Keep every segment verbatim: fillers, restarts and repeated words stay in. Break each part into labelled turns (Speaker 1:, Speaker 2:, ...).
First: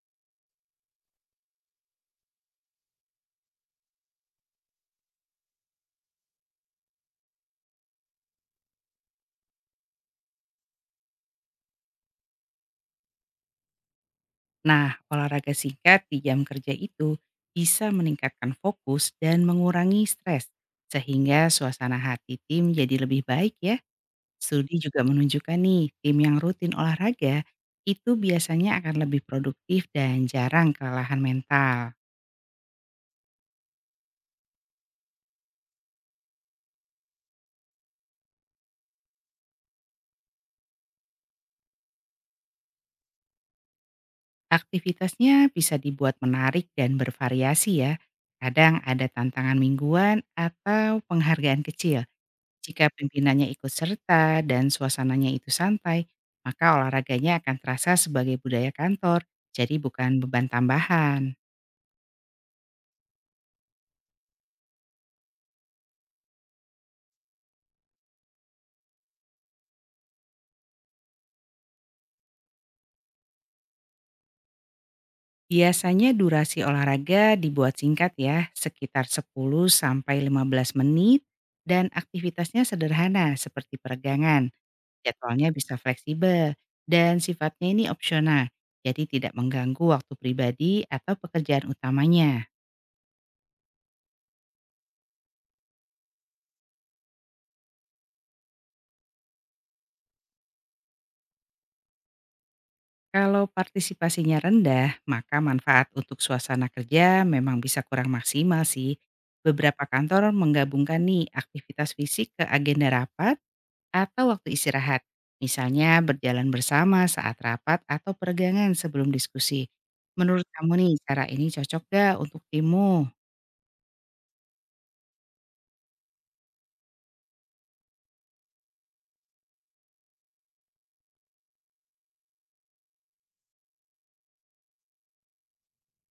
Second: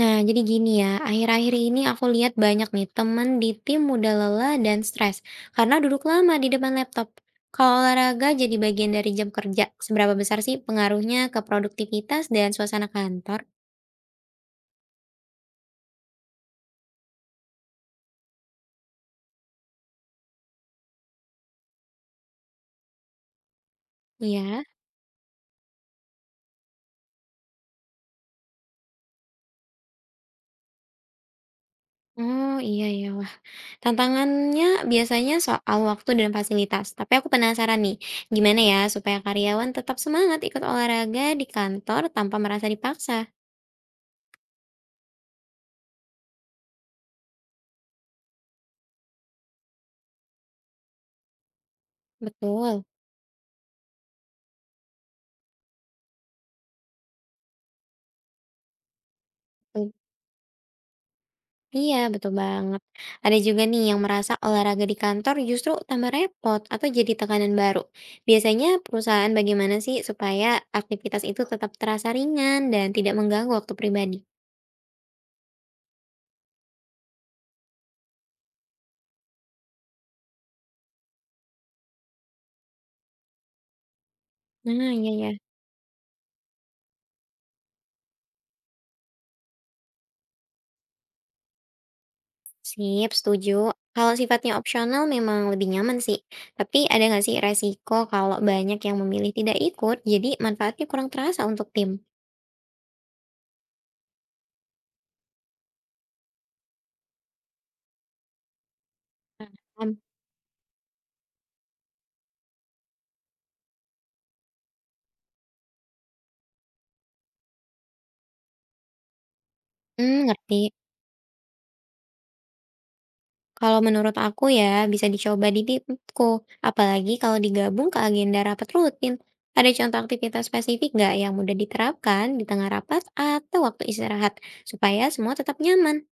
Speaker 1: Nah, jadi gini ya, akhir-akhir ini aku lihat banyak nih teman di tim mudah lelah dan stres karena duduk lama di depan laptop. Kalau olahraga jadi bagian dari jam kerja, seberapa besar sih pengaruhnya ke produktivitas dan suasana kantor?
Speaker 2: Nah, olahraga singkat di jam kerja itu bisa meningkatkan fokus dan mengurangi stres, sehingga suasana hati tim jadi lebih baik ya.
Speaker 1: Iya.
Speaker 2: Studi juga menunjukkan nih, tim yang rutin olahraga itu biasanya akan lebih produktif dan jarang kelelahan mental.
Speaker 1: Oh iya ya, wah. Tantangannya biasanya soal waktu dan fasilitas. Tapi aku penasaran nih, gimana ya supaya karyawan tetap semangat ikut olahraga di kantor tanpa merasa dipaksa?
Speaker 2: Aktivitasnya bisa dibuat menarik dan bervariasi ya. Kadang ada tantangan mingguan atau penghargaan kecil.
Speaker 1: Betul.
Speaker 2: Jika pimpinannya ikut serta dan suasananya itu santai, maka olahraganya akan terasa sebagai budaya kantor, jadi bukan beban tambahan.
Speaker 1: Iya, betul banget. Ada juga nih yang merasa olahraga di kantor justru tambah repot atau jadi tekanan baru. Biasanya perusahaan bagaimana sih supaya aktivitas itu tetap terasa ringan dan tidak mengganggu waktu pribadi?
Speaker 2: Biasanya durasi olahraga dibuat singkat ya, sekitar sepuluh sampai lima belas menit dan aktivitasnya sederhana seperti peregangan.
Speaker 1: Nah, iya ya.
Speaker 2: Jadwalnya bisa fleksibel dan sifatnya ini opsional, jadi tidak mengganggu waktu pribadi atau pekerjaan utamanya.
Speaker 1: Sip, setuju. Kalau sifatnya opsional memang lebih nyaman sih. Tapi ada nggak sih resiko kalau banyak yang memilih tidak ikut, jadi manfaatnya kurang terasa untuk tim?
Speaker 2: Kalau partisipasinya rendah, maka manfaat untuk suasana kerja memang bisa kurang maksimal sih. Beberapa
Speaker 1: Paham.
Speaker 2: kantor menggabungkan nih aktivitas fisik ke agenda rapat atau waktu istirahat. Misalnya berjalan bersama saat rapat atau peregangan sebelum diskusi.
Speaker 1: Hmm,
Speaker 2: Menurut
Speaker 1: ngerti.
Speaker 2: kamu nih cara ini cocok gak untuk timmu?
Speaker 1: Kalau menurut aku ya, bisa dicoba di timku, apalagi kalau digabung ke agenda rapat rutin. Ada contoh aktivitas spesifik nggak yang mudah diterapkan di tengah rapat atau waktu istirahat, supaya semua tetap nyaman?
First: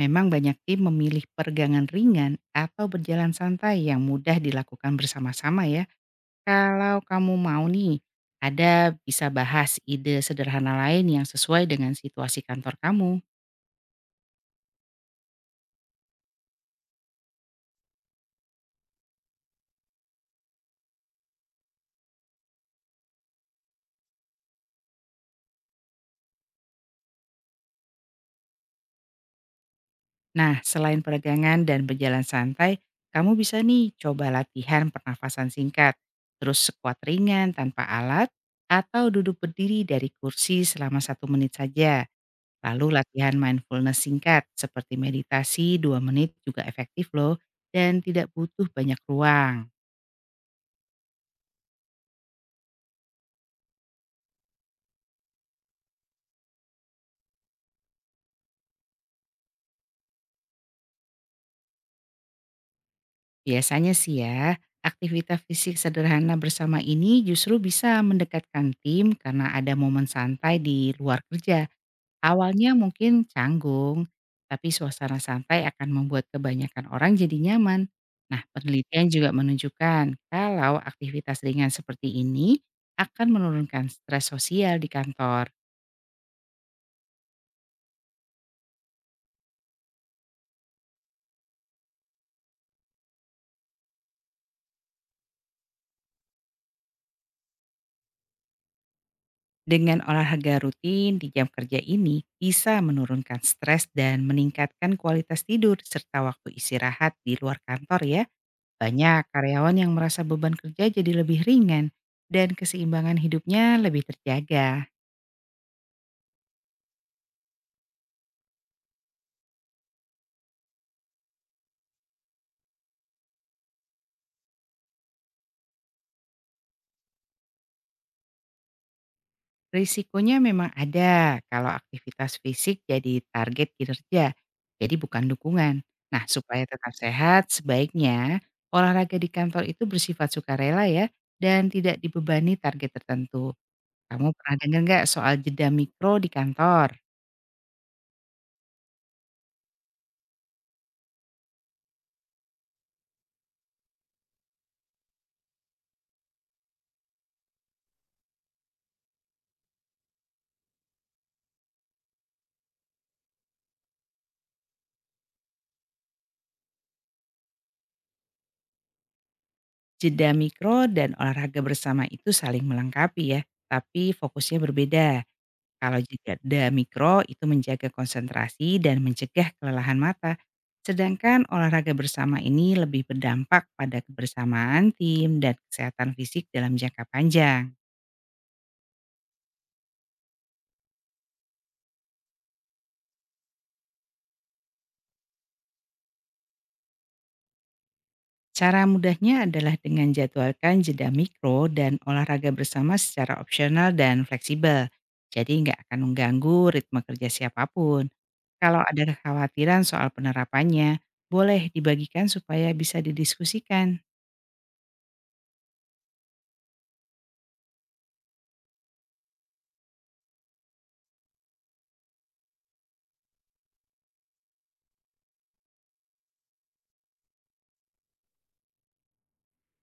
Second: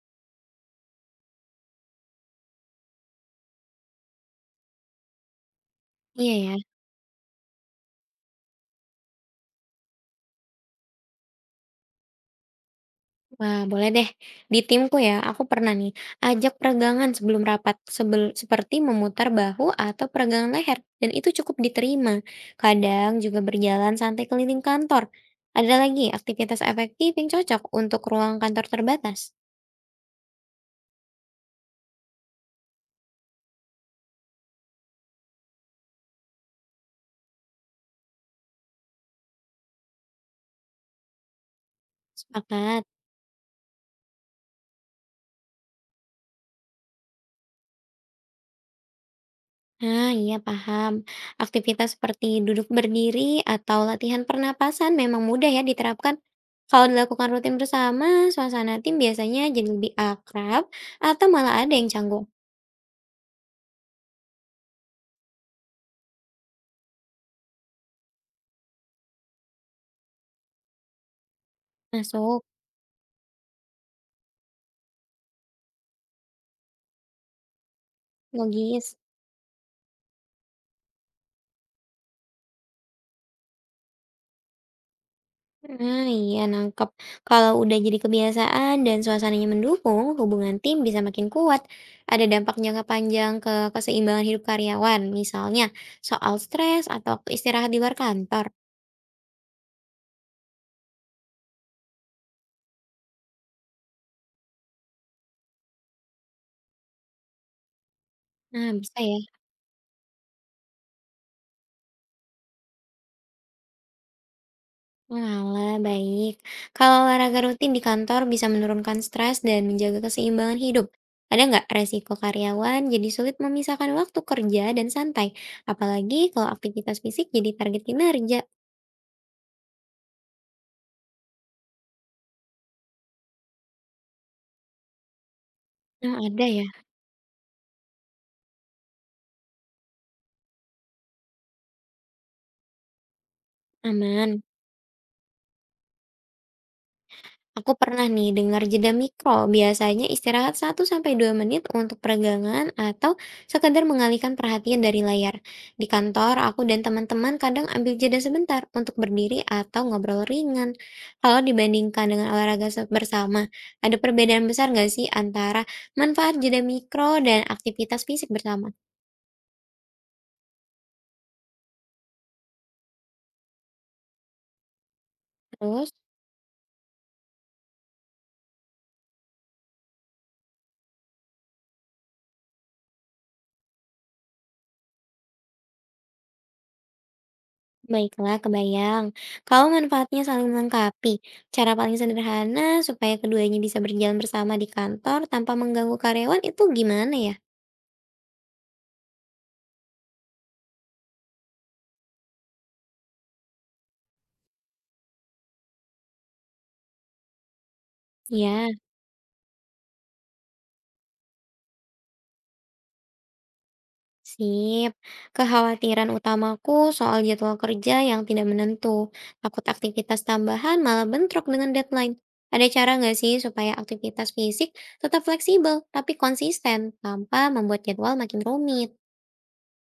Speaker 2: Memang banyak tim memilih peregangan ringan atau berjalan santai yang mudah dilakukan bersama-sama ya.
Speaker 1: Iya ya,
Speaker 2: Kalau kamu mau nih, ada bisa bahas ide sederhana lain yang sesuai dengan situasi kantor kamu.
Speaker 1: wah boleh deh. Di timku ya, aku pernah nih ajak peregangan sebelum rapat, sebel- seperti memutar bahu atau peregangan leher, dan itu cukup diterima. Kadang juga berjalan santai keliling kantor. Ada lagi aktivitas efektif yang cocok untuk ruang kantor terbatas.
Speaker 2: Nah, selain peregangan dan berjalan santai, kamu bisa nih coba latihan pernafasan singkat, terus squat ringan tanpa alat, atau duduk berdiri dari kursi selama satu menit saja.
Speaker 1: Sepakat.
Speaker 2: Lalu latihan mindfulness singkat seperti meditasi dua menit juga efektif loh dan tidak butuh banyak ruang.
Speaker 1: Nah, iya paham. Aktivitas seperti duduk berdiri atau latihan pernapasan memang mudah ya diterapkan. Kalau dilakukan rutin bersama, suasana tim biasanya jadi lebih akrab atau malah ada yang canggung.
Speaker 2: Biasanya sih ya, aktivitas fisik sederhana bersama ini justru bisa mendekatkan tim karena ada momen santai di luar kerja.
Speaker 1: Masuk,
Speaker 2: Awalnya mungkin canggung, tapi suasana santai akan membuat kebanyakan orang jadi nyaman. Nah,
Speaker 1: logis.
Speaker 2: penelitian juga menunjukkan kalau aktivitas ringan seperti ini akan menurunkan stres sosial di kantor.
Speaker 1: Nah, iya nangkep. Kalau udah jadi kebiasaan dan suasananya mendukung, hubungan tim bisa makin kuat. Ada dampak jangka panjang ke keseimbangan hidup karyawan, misalnya soal stres atau waktu istirahat di luar kantor.
Speaker 2: Dengan olahraga rutin di jam kerja ini bisa menurunkan stres dan meningkatkan kualitas tidur serta waktu istirahat di luar kantor ya.
Speaker 1: Nah, bisa ya.
Speaker 2: Banyak karyawan yang merasa beban kerja jadi lebih ringan dan keseimbangan hidupnya lebih terjaga.
Speaker 1: Walah, baik. Kalau olahraga rutin di kantor bisa menurunkan stres dan menjaga keseimbangan hidup. Ada nggak resiko karyawan jadi sulit memisahkan waktu kerja dan santai? Apalagi kalau aktivitas fisik jadi target kinerja.
Speaker 2: Risikonya memang ada kalau aktivitas fisik jadi target kinerja, jadi bukan dukungan.
Speaker 1: Nah,
Speaker 2: Nah,
Speaker 1: ada ya.
Speaker 2: supaya tetap sehat, sebaiknya olahraga di kantor itu bersifat sukarela ya dan tidak dibebani target tertentu. Kamu
Speaker 1: Aman.
Speaker 2: pernah dengar nggak soal jeda mikro di kantor?
Speaker 1: Aku pernah nih dengar jeda mikro, biasanya istirahat satu sampai dua menit untuk peregangan atau sekedar mengalihkan perhatian dari layar. Di kantor, aku dan teman-teman kadang ambil jeda sebentar untuk berdiri atau ngobrol ringan. Kalau dibandingkan dengan olahraga se- bersama, ada perbedaan besar nggak sih antara manfaat jeda mikro dan aktivitas fisik bersama?
Speaker 2: Jeda mikro dan olahraga bersama itu saling melengkapi ya, tapi fokusnya berbeda.
Speaker 1: Terus,
Speaker 2: Kalau jeda mikro itu menjaga konsentrasi dan mencegah kelelahan mata. Sedangkan olahraga bersama ini lebih berdampak pada kebersamaan tim dan kesehatan fisik dalam jangka panjang.
Speaker 1: baiklah, kebayang. Kalau manfaatnya saling melengkapi, cara paling sederhana supaya keduanya bisa berjalan bersama di kantor tanpa mengganggu karyawan itu gimana ya?
Speaker 2: Cara mudahnya adalah dengan jadwalkan jeda mikro dan olahraga bersama secara opsional dan fleksibel. Jadi nggak akan mengganggu ritme kerja siapapun.
Speaker 1: Ya,
Speaker 2: Kalau ada kekhawatiran soal penerapannya, boleh dibagikan supaya bisa didiskusikan.
Speaker 1: sip. Kekhawatiran utamaku soal jadwal kerja yang tidak menentu. Takut aktivitas tambahan malah bentrok dengan deadline. Ada cara nggak sih supaya aktivitas fisik tetap fleksibel tapi konsisten tanpa membuat jadwal makin rumit?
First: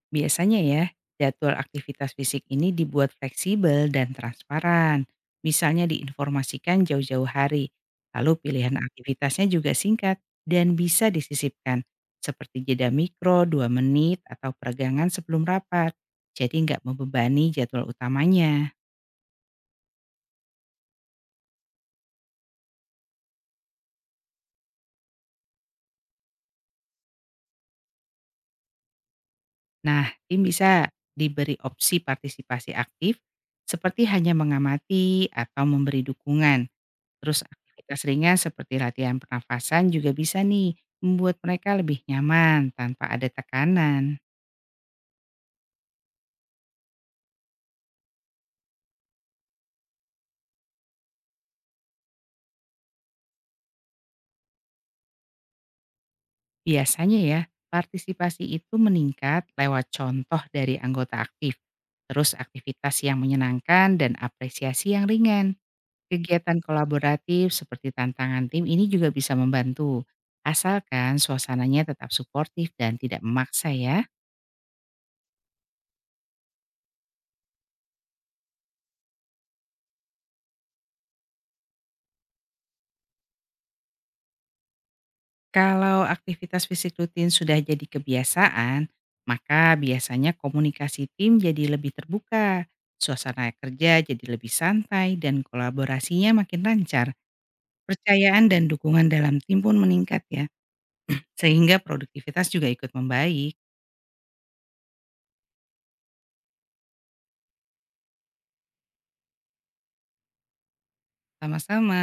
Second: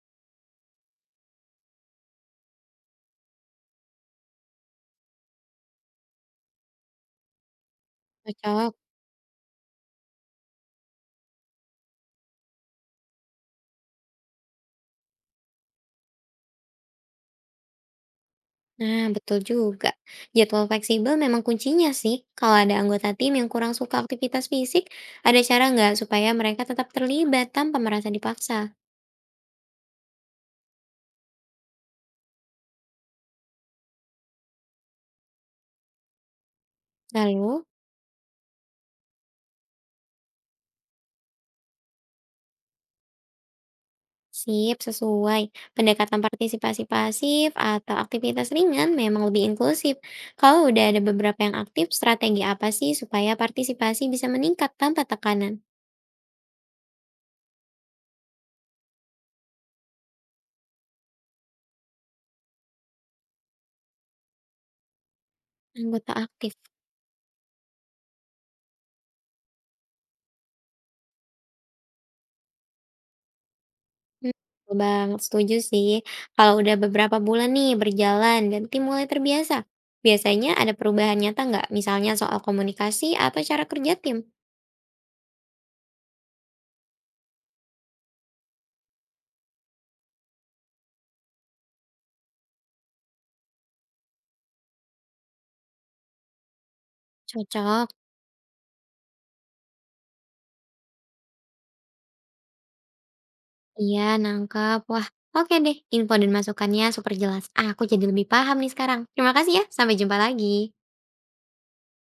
Speaker 2: Biasanya ya, jadwal aktivitas fisik ini dibuat fleksibel dan transparan. Misalnya diinformasikan jauh-jauh hari, lalu
Speaker 1: Cocok.
Speaker 2: pilihan aktivitasnya juga singkat dan bisa disisipkan, seperti jeda mikro dua menit atau peregangan sebelum rapat. Jadi nggak membebani jadwal utamanya.
Speaker 1: Nah, betul juga. Jadwal fleksibel memang kuncinya sih. Kalau ada anggota tim yang kurang suka aktivitas fisik, ada cara nggak supaya mereka tetap terlibat tanpa merasa dipaksa?
Speaker 2: Nah, tim bisa diberi opsi partisipasi aktif, seperti hanya mengamati atau memberi dukungan. Terus
Speaker 1: Lalu,
Speaker 2: aktivitas ringan seperti latihan pernafasan juga bisa nih membuat mereka lebih nyaman tanpa ada tekanan.
Speaker 1: sip, sesuai. Pendekatan partisipasi pasif atau aktivitas ringan memang lebih inklusif. Kalau udah ada beberapa yang aktif, strategi apa sih supaya partisipasi bisa meningkat tanpa tekanan?
Speaker 2: Biasanya ya, partisipasi itu meningkat lewat contoh dari anggota aktif, terus aktivitas yang menyenangkan dan apresiasi yang ringan.
Speaker 1: Anggota aktif.
Speaker 2: Kegiatan kolaboratif seperti tantangan tim ini juga bisa membantu, asalkan suasananya tetap suportif dan tidak memaksa ya.
Speaker 1: Mmm, betul banget, setuju sih. Kalau udah beberapa bulan nih berjalan dan tim mulai terbiasa, biasanya ada perubahan nyata nggak? Misalnya soal komunikasi atau cara kerja tim?
Speaker 2: Kalau aktivitas fisik rutin sudah jadi kebiasaan, maka biasanya komunikasi tim jadi lebih terbuka, suasana kerja jadi lebih santai, dan kolaborasinya makin lancar.
Speaker 1: Cocok.
Speaker 2: Percayaan dan dukungan dalam tim pun meningkat ya, sehingga produktivitas juga ikut membaik.
Speaker 1: Iya, nangkep. Wah, oke deh. Info dan masukannya super jelas. Aku jadi lebih paham nih sekarang. Terima kasih ya, sampai jumpa lagi.
Speaker 2: Sama-sama.